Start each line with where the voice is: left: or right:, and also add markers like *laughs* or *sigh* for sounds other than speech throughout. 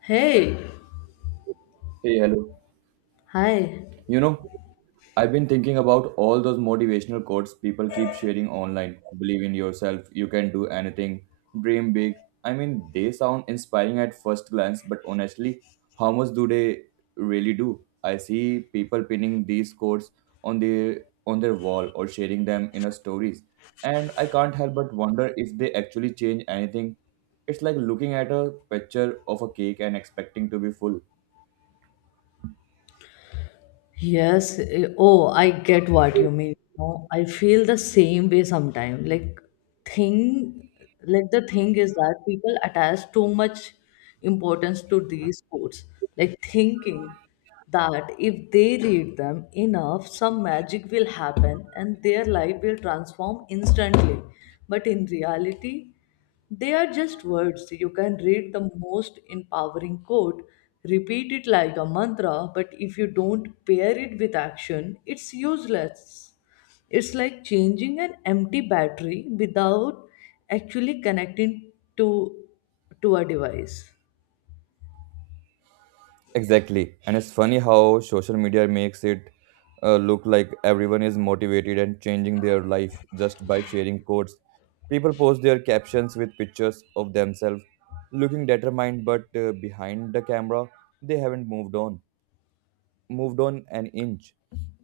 left: Hey,
right: Hey, hello.
left: hi.
right: You know, I've been thinking about all those motivational quotes people keep sharing online. Believe in yourself, you can do anything, dream big. I mean, they sound inspiring at first glance, but honestly, how much do they really do? I see people pinning these quotes on their on their wall or sharing them in a stories, and I can't help but wonder if they actually change anything. It's like looking at a picture of a cake and expecting to be full.
left: Yes. Oh, I get what you mean. No, I feel the same way sometimes. Thing, like the thing is that people attach too much importance to these sports. Like thinking that if they read them enough, some magic will happen and their life will transform instantly. But in reality, they are just words. You can read the most empowering quote, repeat it like a mantra, but if you don't pair it with action, it's useless. It's like changing an empty battery without actually connecting to to a device.
right: Exactly. And it's funny how social media makes it look like everyone is motivated and changing their life just by sharing quotes. People post their captions with pictures of themselves looking determined, but behind the camera, they haven't moved on an inch.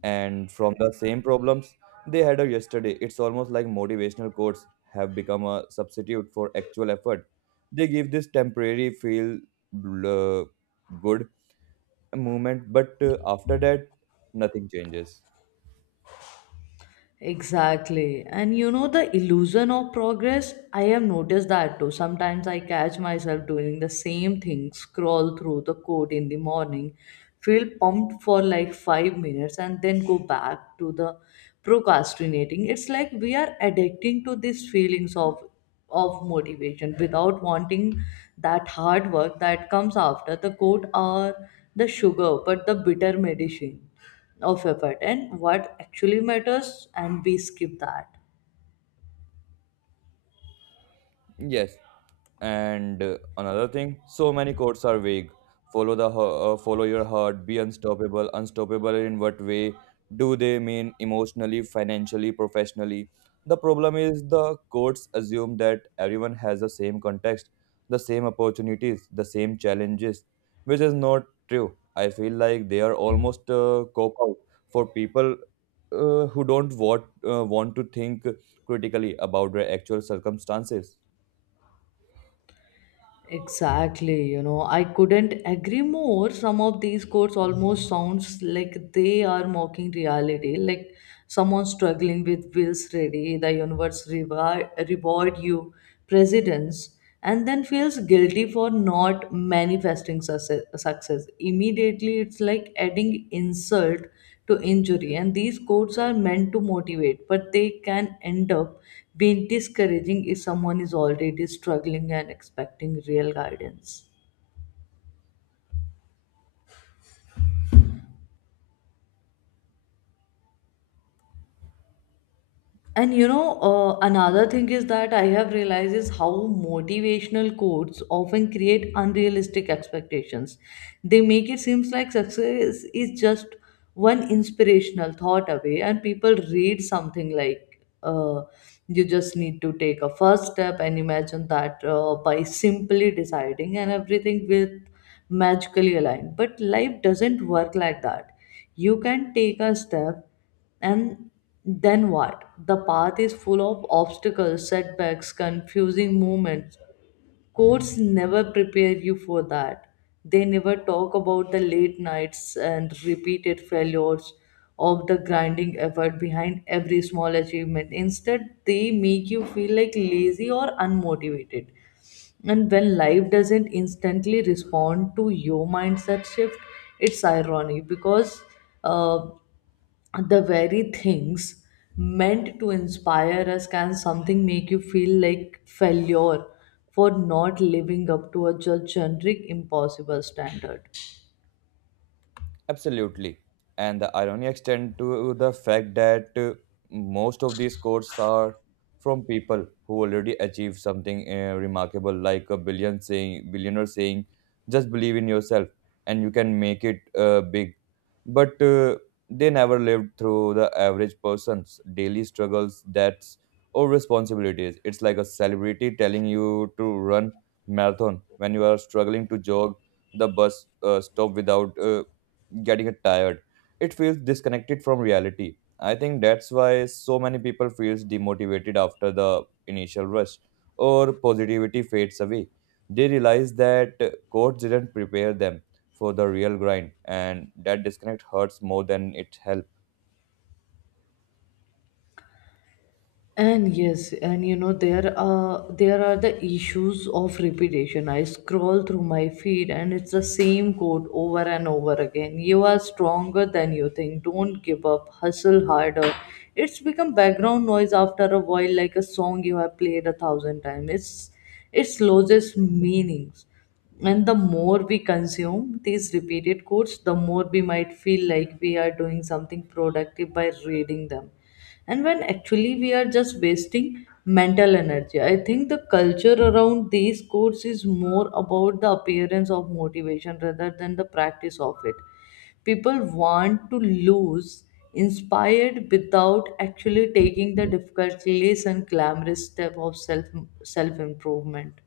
right: And from the same problems they had yesterday, it's almost like motivational quotes have become a substitute for actual effort. They give this temporary feel uh, good movement but after that nothing changes.
left: Exactly. And you know, the illusion of progress, I have noticed that too. Sometimes I catch myself doing the same thing, scroll through the code in the morning, feel pumped for like 5 minutes, and then go back to the procrastinating. It's like we are addicting to these feelings of motivation without wanting that hard work that comes after the code or the sugar, but the bitter medicine of effort and what actually matters and we skip that.
right: Yes. And another thing, so many quotes are vague. Follow your heart, be unstoppable. Unstoppable in what way? Do they mean emotionally, financially, professionally? The problem is the quotes assume that everyone has the same context, the same opportunities, the same challenges, which is not true. I feel like they are almost a cop out for people who don't want to think critically about their actual circumstances.
left: Exactly, you know, I couldn't agree more. Some of these quotes almost sounds like they are mocking reality, like someone struggling with bills ready the universe reward you presidents and then feels guilty for not manifesting success immediately. It's like adding insult to injury. And these quotes are meant to motivate, but they can end up being discouraging if someone is already struggling and expecting real guidance. And you know, another thing is that I have realized is how motivational quotes often create unrealistic expectations. They make it seems like success is just one inspirational thought away, and people read something like, "You just need to take a first step," and imagine that by simply deciding, and everything will magically align. But life doesn't work like that. You can take a step and then what? The path is full of obstacles, setbacks, confusing moments. Courts never prepare you for that. They never talk about the late nights and repeated failures of the grinding effort behind every small achievement. Instead, they make you feel like lazy or unmotivated. And when life doesn't instantly respond to your mindset shift, it's ironic because uh, the very things meant to inspire us can something make you feel like failure for not living up to a just generic impossible standard.
right: Absolutely. And the irony extends to the fact that most of these quotes are from people who already achieved something remarkable, like billionaire saying, just believe in yourself and you can make it big. But they never lived through the average person's daily struggles, debts, or responsibilities. It's like a celebrity telling you to run marathon when you are struggling to jog the bus stop without getting tired. It feels disconnected from reality. I think that's why so many people feels demotivated after the initial rush or positivity fades away. They realize that coach didn't prepare them for the real grind and that disconnect hurts more than it helps.
left: And yes, and you know there are the issues of repetition. I scroll through my feed and it's the same code over and over again. You are stronger than you think. Don't give up. Hustle harder. It's become background noise after a while, like a song you have played a thousand times. It's it loses meanings. And the more we consume these repeated quotes, the more we might feel like we are doing something productive by reading them, and when actually we are just wasting mental energy. I think the culture around these courses is more about the appearance of motivation rather than the practice of it. People want to lose inspired without actually taking the difficult less and glamorous step of self improvement.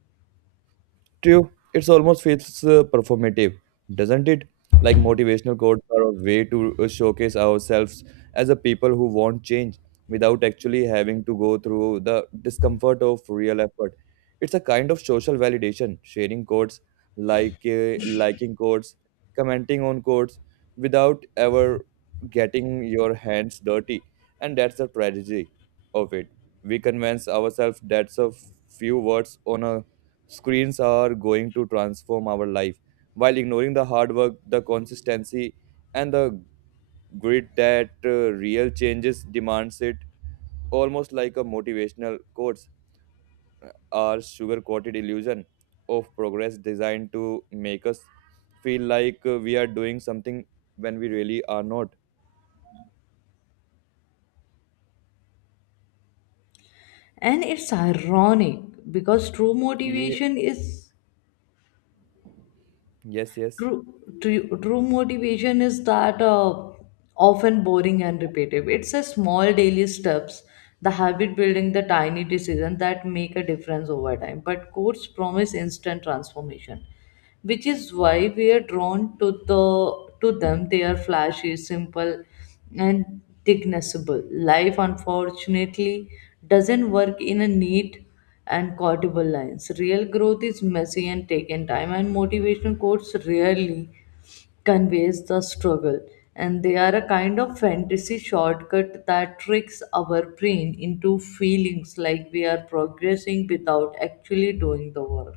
right: True, it's almost feels performative, doesn't it? Like motivational quotes are a way to showcase ourselves as a people who want change without actually having to go through the discomfort of real effort. It's a kind of social validation, sharing quotes, like liking quotes, commenting on quotes without ever getting your hands dirty. And that's the tragedy of it. We convince ourselves that a few words on a screens are going to transform our life while ignoring the hard work, the consistency, and the grit that real changes demands it. Almost like a motivational quotes are sugar coated illusion of progress designed to make us feel like we are doing something when we really are not.
left: And it's ironic because true
right: Ye-
left: motivation is
right: yes, yes.
left: true, true motivation is that often boring and repetitive. It's a small daily steps, the habit building, the tiny decisions that make a difference over time. But courts promise instant transformation, which is why we are drawn to them. They are flashy, simple, and dignifiable. Life, unfortunately, doesn't work in a neat and quotable lines. Real growth is messy and taken time, and motivational quotes rarely conveys the struggle. And they are a kind of fantasy shortcut that tricks our brain into feelings like we are progressing without actually doing the work.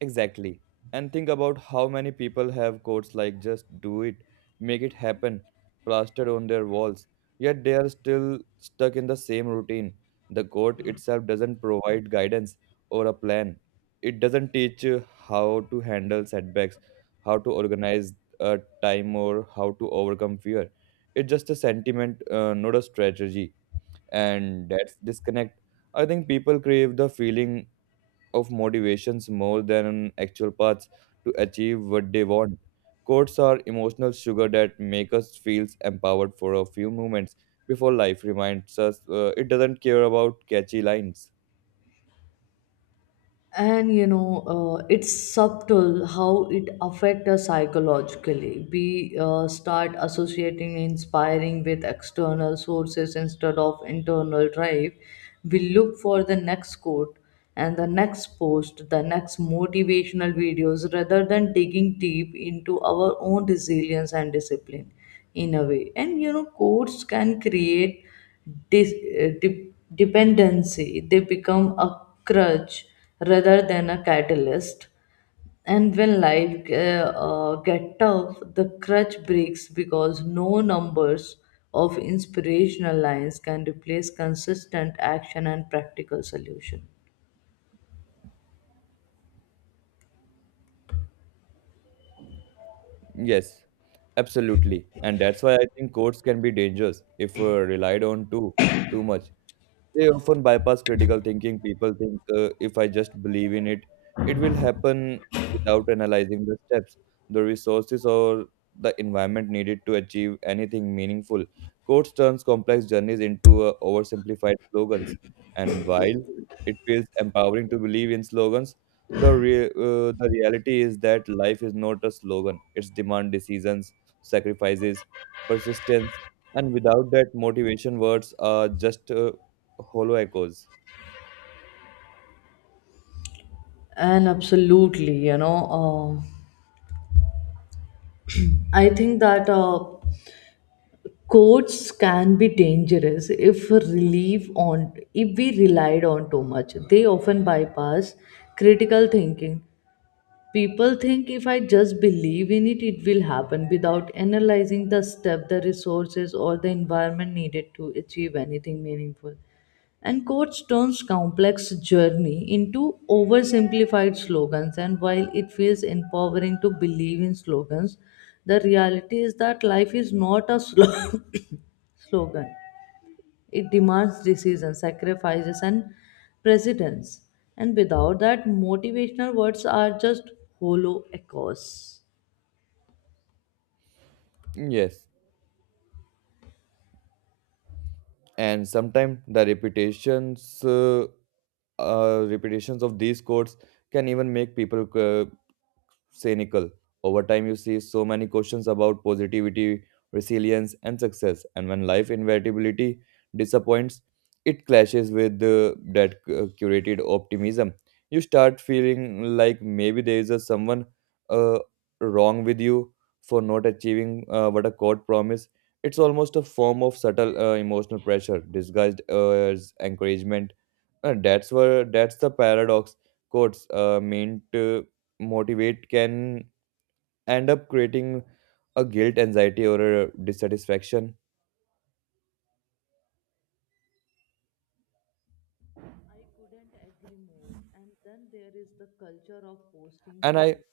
right: Exactly. And think about how many people have quotes like just do it, make it happen, plastered on their walls, yet they are still stuck in the same routine. The quote itself doesn't provide guidance or a plan. It doesn't teach you how to handle setbacks, how to organize a time, or how to overcome fear. It's just a sentiment, not a strategy. And that's disconnect. I think people crave the feeling of motivations more than actual paths to achieve what they want. Quotes are emotional sugar that make us feel empowered for a few moments before life reminds us it doesn't care about catchy lines.
left: And you know, it's subtle how it affects us psychologically. We start associating inspiring with external sources instead of internal drive. We look for the next quote and the next post, the next motivational videos, rather than digging deep into our own resilience and discipline. In a way, and you know, quotes can create dis- dependency. They become a crutch rather than a catalyst. And when life get tough, the crutch breaks because no numbers of inspirational lines can replace consistent action and practical solution.
right: Yes, absolutely. And that's why I think quotes can be dangerous if relied on too much. They often bypass critical thinking. People think if I just believe in it, it will happen without analyzing the steps, the resources, or the environment needed to achieve anything meaningful. Coach turns complex journeys into oversimplified slogans. And while it feels empowering to believe in slogans, the reality is that life is not a slogan. It's demand decisions, sacrifices, persistence, and without that motivation words are just hollow echoes.
left: And absolutely, you know, I think that codes can be dangerous if relief on if we relied on too much. They often bypass critical thinking. People think if I just believe in it, it will happen without analyzing the step, the resources, or the environment needed to achieve anything meaningful. And quotes turns complex journey into oversimplified slogans. And while it feels empowering to believe in slogans, the reality is that life is not a *laughs* slow. *coughs* slogan. It demands decision, sacrifices, and precedence. And without that, motivational words are just hollow echoes.
right: Yes, and sometimes the repetitions of these chords can even make people cynical. Over time, you see so many questions about positivity, resilience, and success. And when life inevitability disappoints, it clashes with that curated optimism. You start feeling like maybe there is a someone uh, wrong with you for not achieving what a court promised. It's almost a form of subtle emotional pressure disguised as encouragement. And that's the paradox. Quotes meant motivate can end up creating a guilt, anxiety, or a dissatisfaction.
left: I couldn't agree more. And then there is the culture of posting
right: And I.
left: quotes.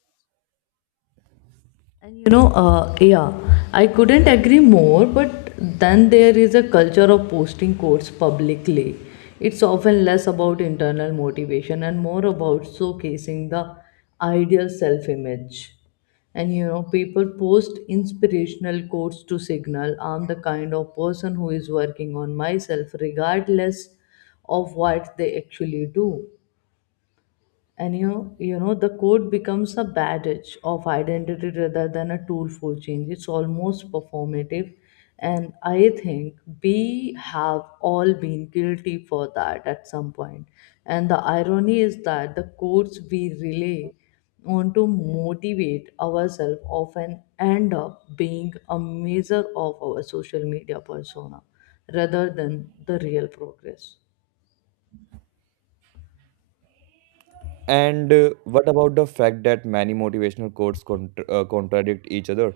left: And you know, yeah, I couldn't agree more, but then there is a culture of posting quotes publicly. It's often less about internal motivation and more about showcasing the ideal self image. And you know, people post inspirational quotes to signal I'm the kind of person who is working on myself regardless of what they actually do. And you know, the code becomes a badge of identity rather than a tool for change. It's almost performative. And I think we have all been guilty for that at some point. And the irony is that the codes we relay on to motivate ourselves often end up being a measure of our social media persona rather than the real progress.
right: And what about the fact that many motivational quotes contradict each other?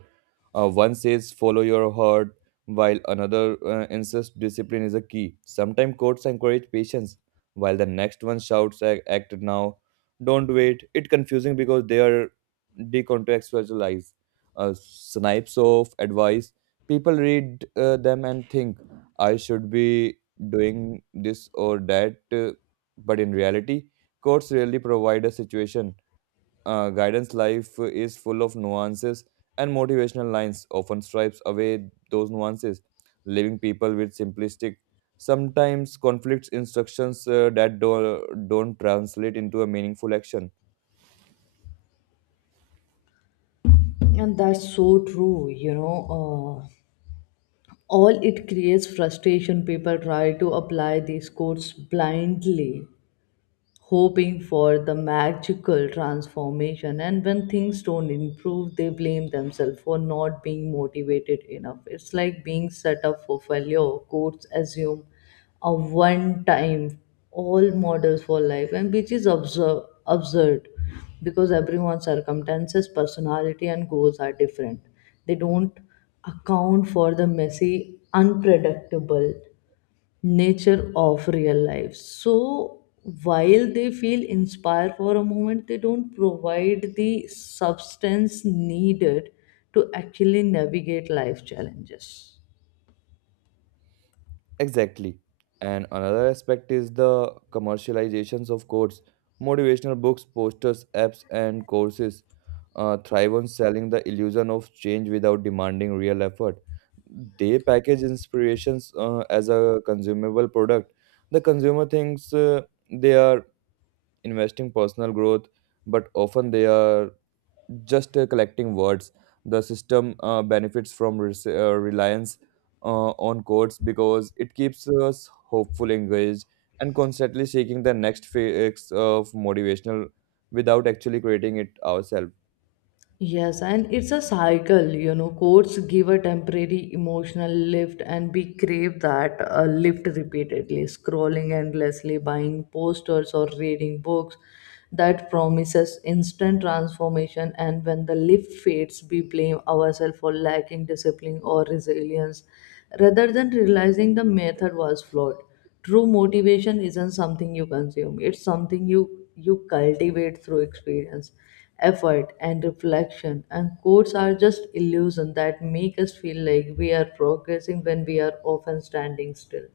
right: One says follow your heart, while another insists discipline is a key. Sometimes quotes encourage patience, while the next one shouts Act now, don't wait." It's confusing because they are decontextualized. Snipes of advice. People read them and think I should be doing this or that, but in reality courts really provide a situation. Guidance life is full of nuances, and motivational lines often stripes away those nuances, leaving people with simplistic, sometimes conflicts instructions don't translate into a meaningful action.
left: And that's so true, you know. All it creates frustration. People try to apply these codes blindly hoping for the magical transformation. And when things don't improve, they blame themselves for not being motivated enough. It's like being set up for failure. Courts assume a one time all models for life, and which is absurd because everyone's circumstances, personality, and goals are different. They don't account for the messy, unpredictable nature of real life, so while they feel inspired for a moment they don't provide the substance needed to actually navigate life challenges.
right: Exactly. And another aspect is the commercializations of courses. Motivational books, posters, apps, and courses thrive on selling the illusion of change without demanding real effort. They package inspirations as a consumable product. The consumer thinks they are investing personal growth, but often they are just collecting words. The system benefits from reliance on quotes because it keeps us hopeful, engaged, and constantly seeking the next phase of motivational without actually creating it ourselves.
left: Yes, and it's a cycle, you know. Courts give a temporary emotional lift, and we crave that lift repeatedly, scrolling endlessly, buying posters, or reading books that promises instant transformation. And when the lift fades, we blame ourselves for lacking discipline or resilience rather than realizing the method was flawed. True motivation isn't something you consume, it's something you cultivate through experience, effort, and reflection. And quotes are just illusions that make us feel like we are progressing when we are often standing still.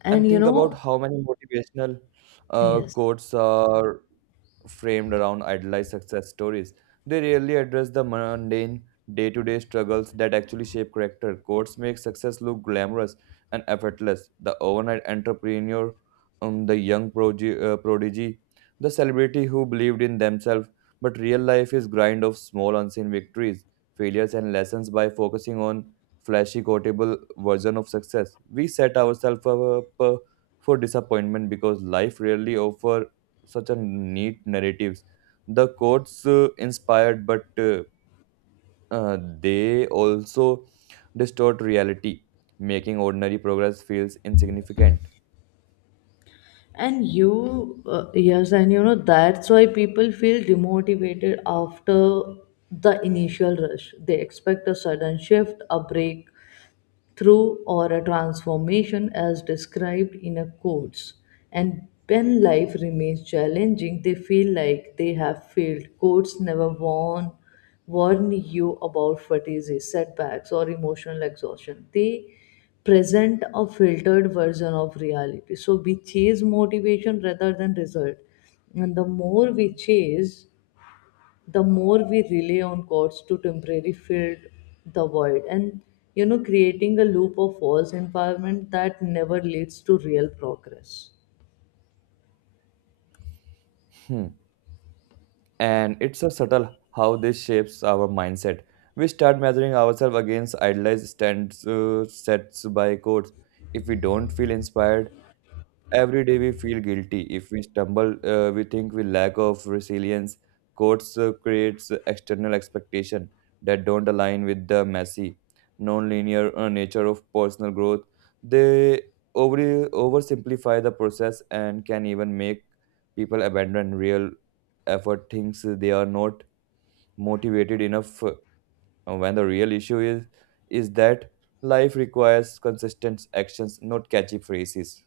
left: And
right: And
left: you
right: think about
left: know,
right: how many motivational
left: yes.
right: quotes are framed around idealized success stories. They rarely address the mundane day to day struggles that actually shape character. Quotes make success look glamorous and effortless. The overnight entrepreneur, the young progi- prodigy, the celebrity who believed in themselves. But real life is grind of small unseen victories, failures, and lessons by focusing on flashy, quotable version of success. We set ourselves up for disappointment because life rarely offers such a neat narratives. The quotes inspired, but they also distort reality, making ordinary progress feels insignificant.
left: And you, yes, and you know, that's why people feel demotivated after the initial rush. They expect a sudden shift, a break, through or a transformation as described in a course. And when life remains challenging, they feel like they have failed. Courts never warn you about fatigue, setbacks, or emotional exhaustion. They present a filtered version of reality. So we chase motivation rather than result. And the more we chase, the more we rely on courts to temporarily fill the void, and you know, creating a loop of false environment that never leads to real progress.
right: Hmm. And it's a subtle how this shapes our mindset. We start measuring ourselves against idealized stands sets by quotes. If we don't feel inspired, every day we feel guilty. If we stumble, we think we lack of resilience. Courts creates external expectation that don't align with the messy, non-linear nature of personal growth. They over oversimplify the process and can even make people abandon real effort, things they are not motivated enough when the real issue is that life requires consistent actions not catchy phrases.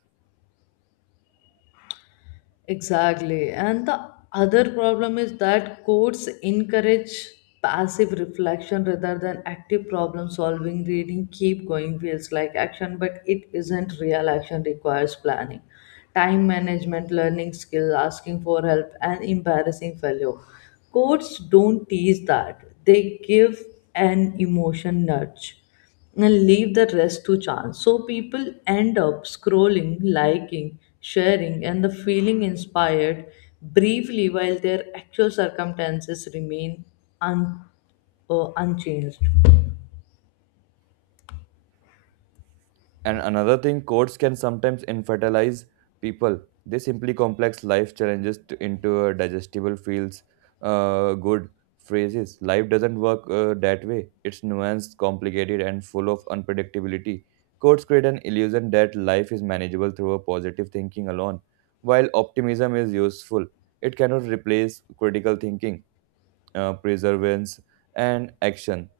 left: Exactly. And the other problem is that courts encourage passive reflection rather than active problem solving. Reading keep going feels like action, but it isn't. Real action requires planning, time management, learning skills, asking for help, and embarrassing failure. Courts don't teach that. They give an emotion nudge and leave the rest to chance. So people end up scrolling, liking, sharing, and the feeling inspired briefly while their actual circumstances remain un- unchanged.
right: And another thing, courts can sometimes infantilize people. They simply complex life into digestible feels good phrases. Life doesn't work that way. It's nuanced, complicated, and full of unpredictability. Courts create an illusion that life is manageable through a positive thinking alone. While optimism is useful, it cannot replace critical thinking, perseverance, and action.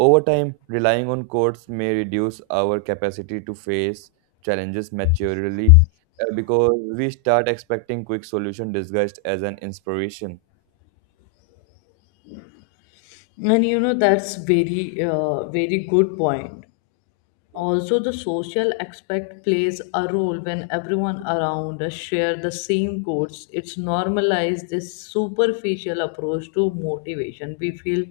right: Over time, relying on courts may reduce our capacity to face challenges maturely because we start expecting quick solution disguised as an inspiration.
left: And you know, that's very, very good point. Also, the social aspect plays a role when everyone around us share the same quotes. It's normalized this superficial approach to motivation. We feel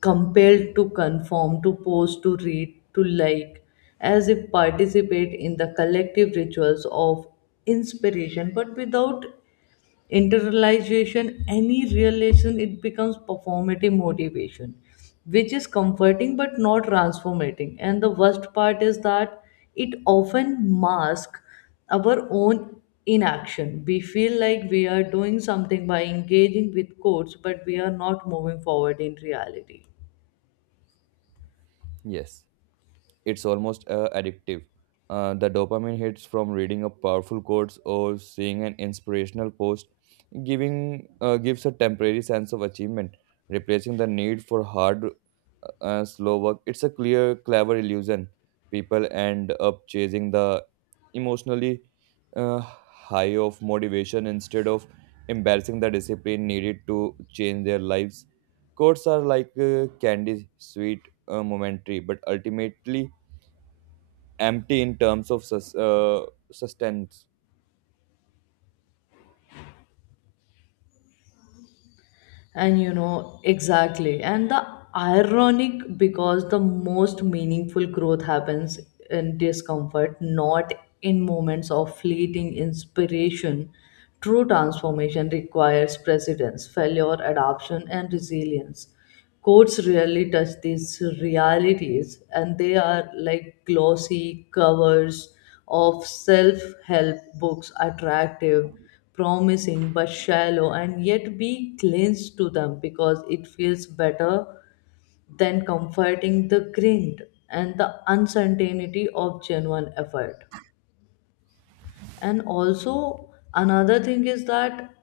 left: compelled to conform, to pose, to read, to like, as if participate in the collective rituals of inspiration, but without internalization any realization, it becomes performative motivation, which is comforting but not transformating. And the worst part is that it often masks our own inaction. We feel like we are doing something by engaging with quotes but we are not moving forward in reality.
right: Yes, it's almost addictive. The dopamine hits from reading a powerful quote or seeing an inspirational post giving gives a temporary sense of achievement, replacing the need for hard, slow work. It's a clear, clever illusion. People end up chasing the emotionally uh, high of motivation instead of embarrassing the discipline needed to change their lives. Quotes are like candy, sweet, momentary, but ultimately empty in terms of sustenance.
left: And you know, exactly. And the ironic because the most meaningful growth happens in discomfort, not in moments of fleeting inspiration. True transformation requires precedence, failure, adoption, and resilience. Courts rarely touch these realities, and they are like glossy covers of self help books, attractive, promising, but shallow, and yet we cling to them because it feels better than comforting the grind and the uncertainty of genuine effort. And also, another thing is that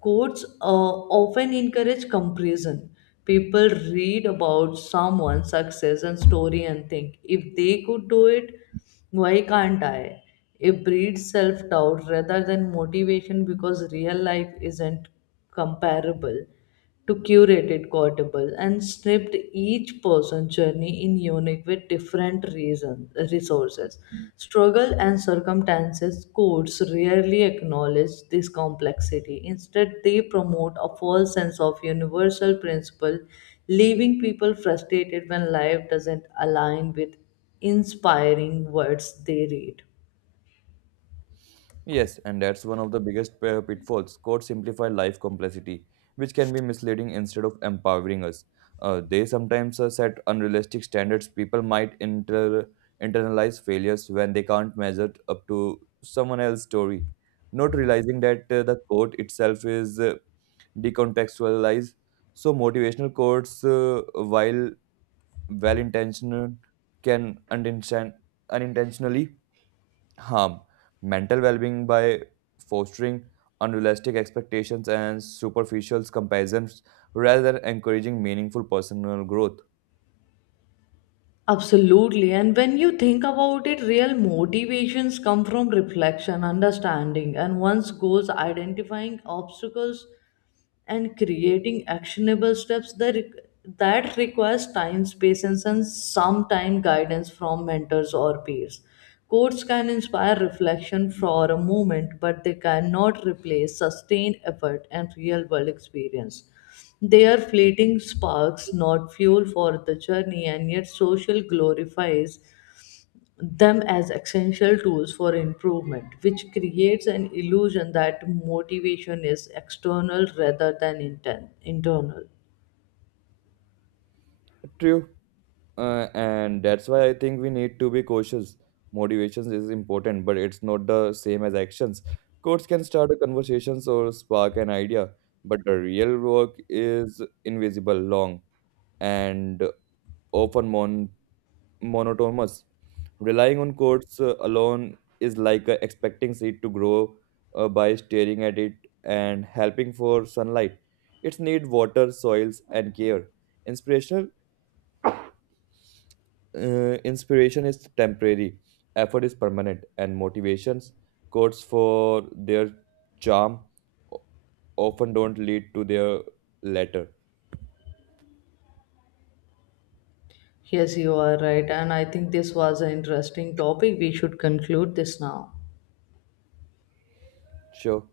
left: courts often encourage comparison. People read about someone's success and story and think, if they could do it, why can't I? It breeds self doubt rather than motivation because real life isn't comparable to curated quotable and snipped. Each person's journey in unique with different reasons, resources, struggle and circumstances. Codes rarely acknowledge this complexity. Instead, they promote a false sense of universal principle, leaving people frustrated when life doesn't align with inspiring words they read.
right: Yes, and that's one of the biggest pitfalls. Codes simplify life complexity, which can be misleading instead of empowering us. They sometimes set unrealistic standards. People might internalize failures when they can't measure up to someone else's story, not realizing that the code itself is decontextualized. So, motivational quotes, while well intentioned, can unintentionally harm mental well-being by fostering unrealistic expectations and superficial comparisons rather than encouraging meaningful personal growth.
left: Absolutely. And when you think about it, real motivations come from reflection, understanding, and one's goals, identifying obstacles, and creating actionable steps that requires time, patience, and sometime guidance from mentors or peers. Quotes can inspire reflection for a moment, but they cannot replace sustained effort and real world experience. They are fleeting sparks, not fuel for the journey, and yet social glorifies them as essential tools for improvement, which creates an illusion that motivation is external rather than internal.
right: True. And that's why I think we need to be cautious. Motivations is important but it's not the same as actions. Quotes can start a conversations or spark an idea, but the real work is invisible long and often monotonous. Relying on codes alone is like expecting seed to grow by staring at it and helping for sunlight. It needs water, soils, and care. Inspirational Inspiration is temporary, effort is permanent, and motivations codes for their charm o- often don't lead to their letter.
left: Yes, you are right, and I think this was an interesting topic. We should conclude this now.
right: Sure.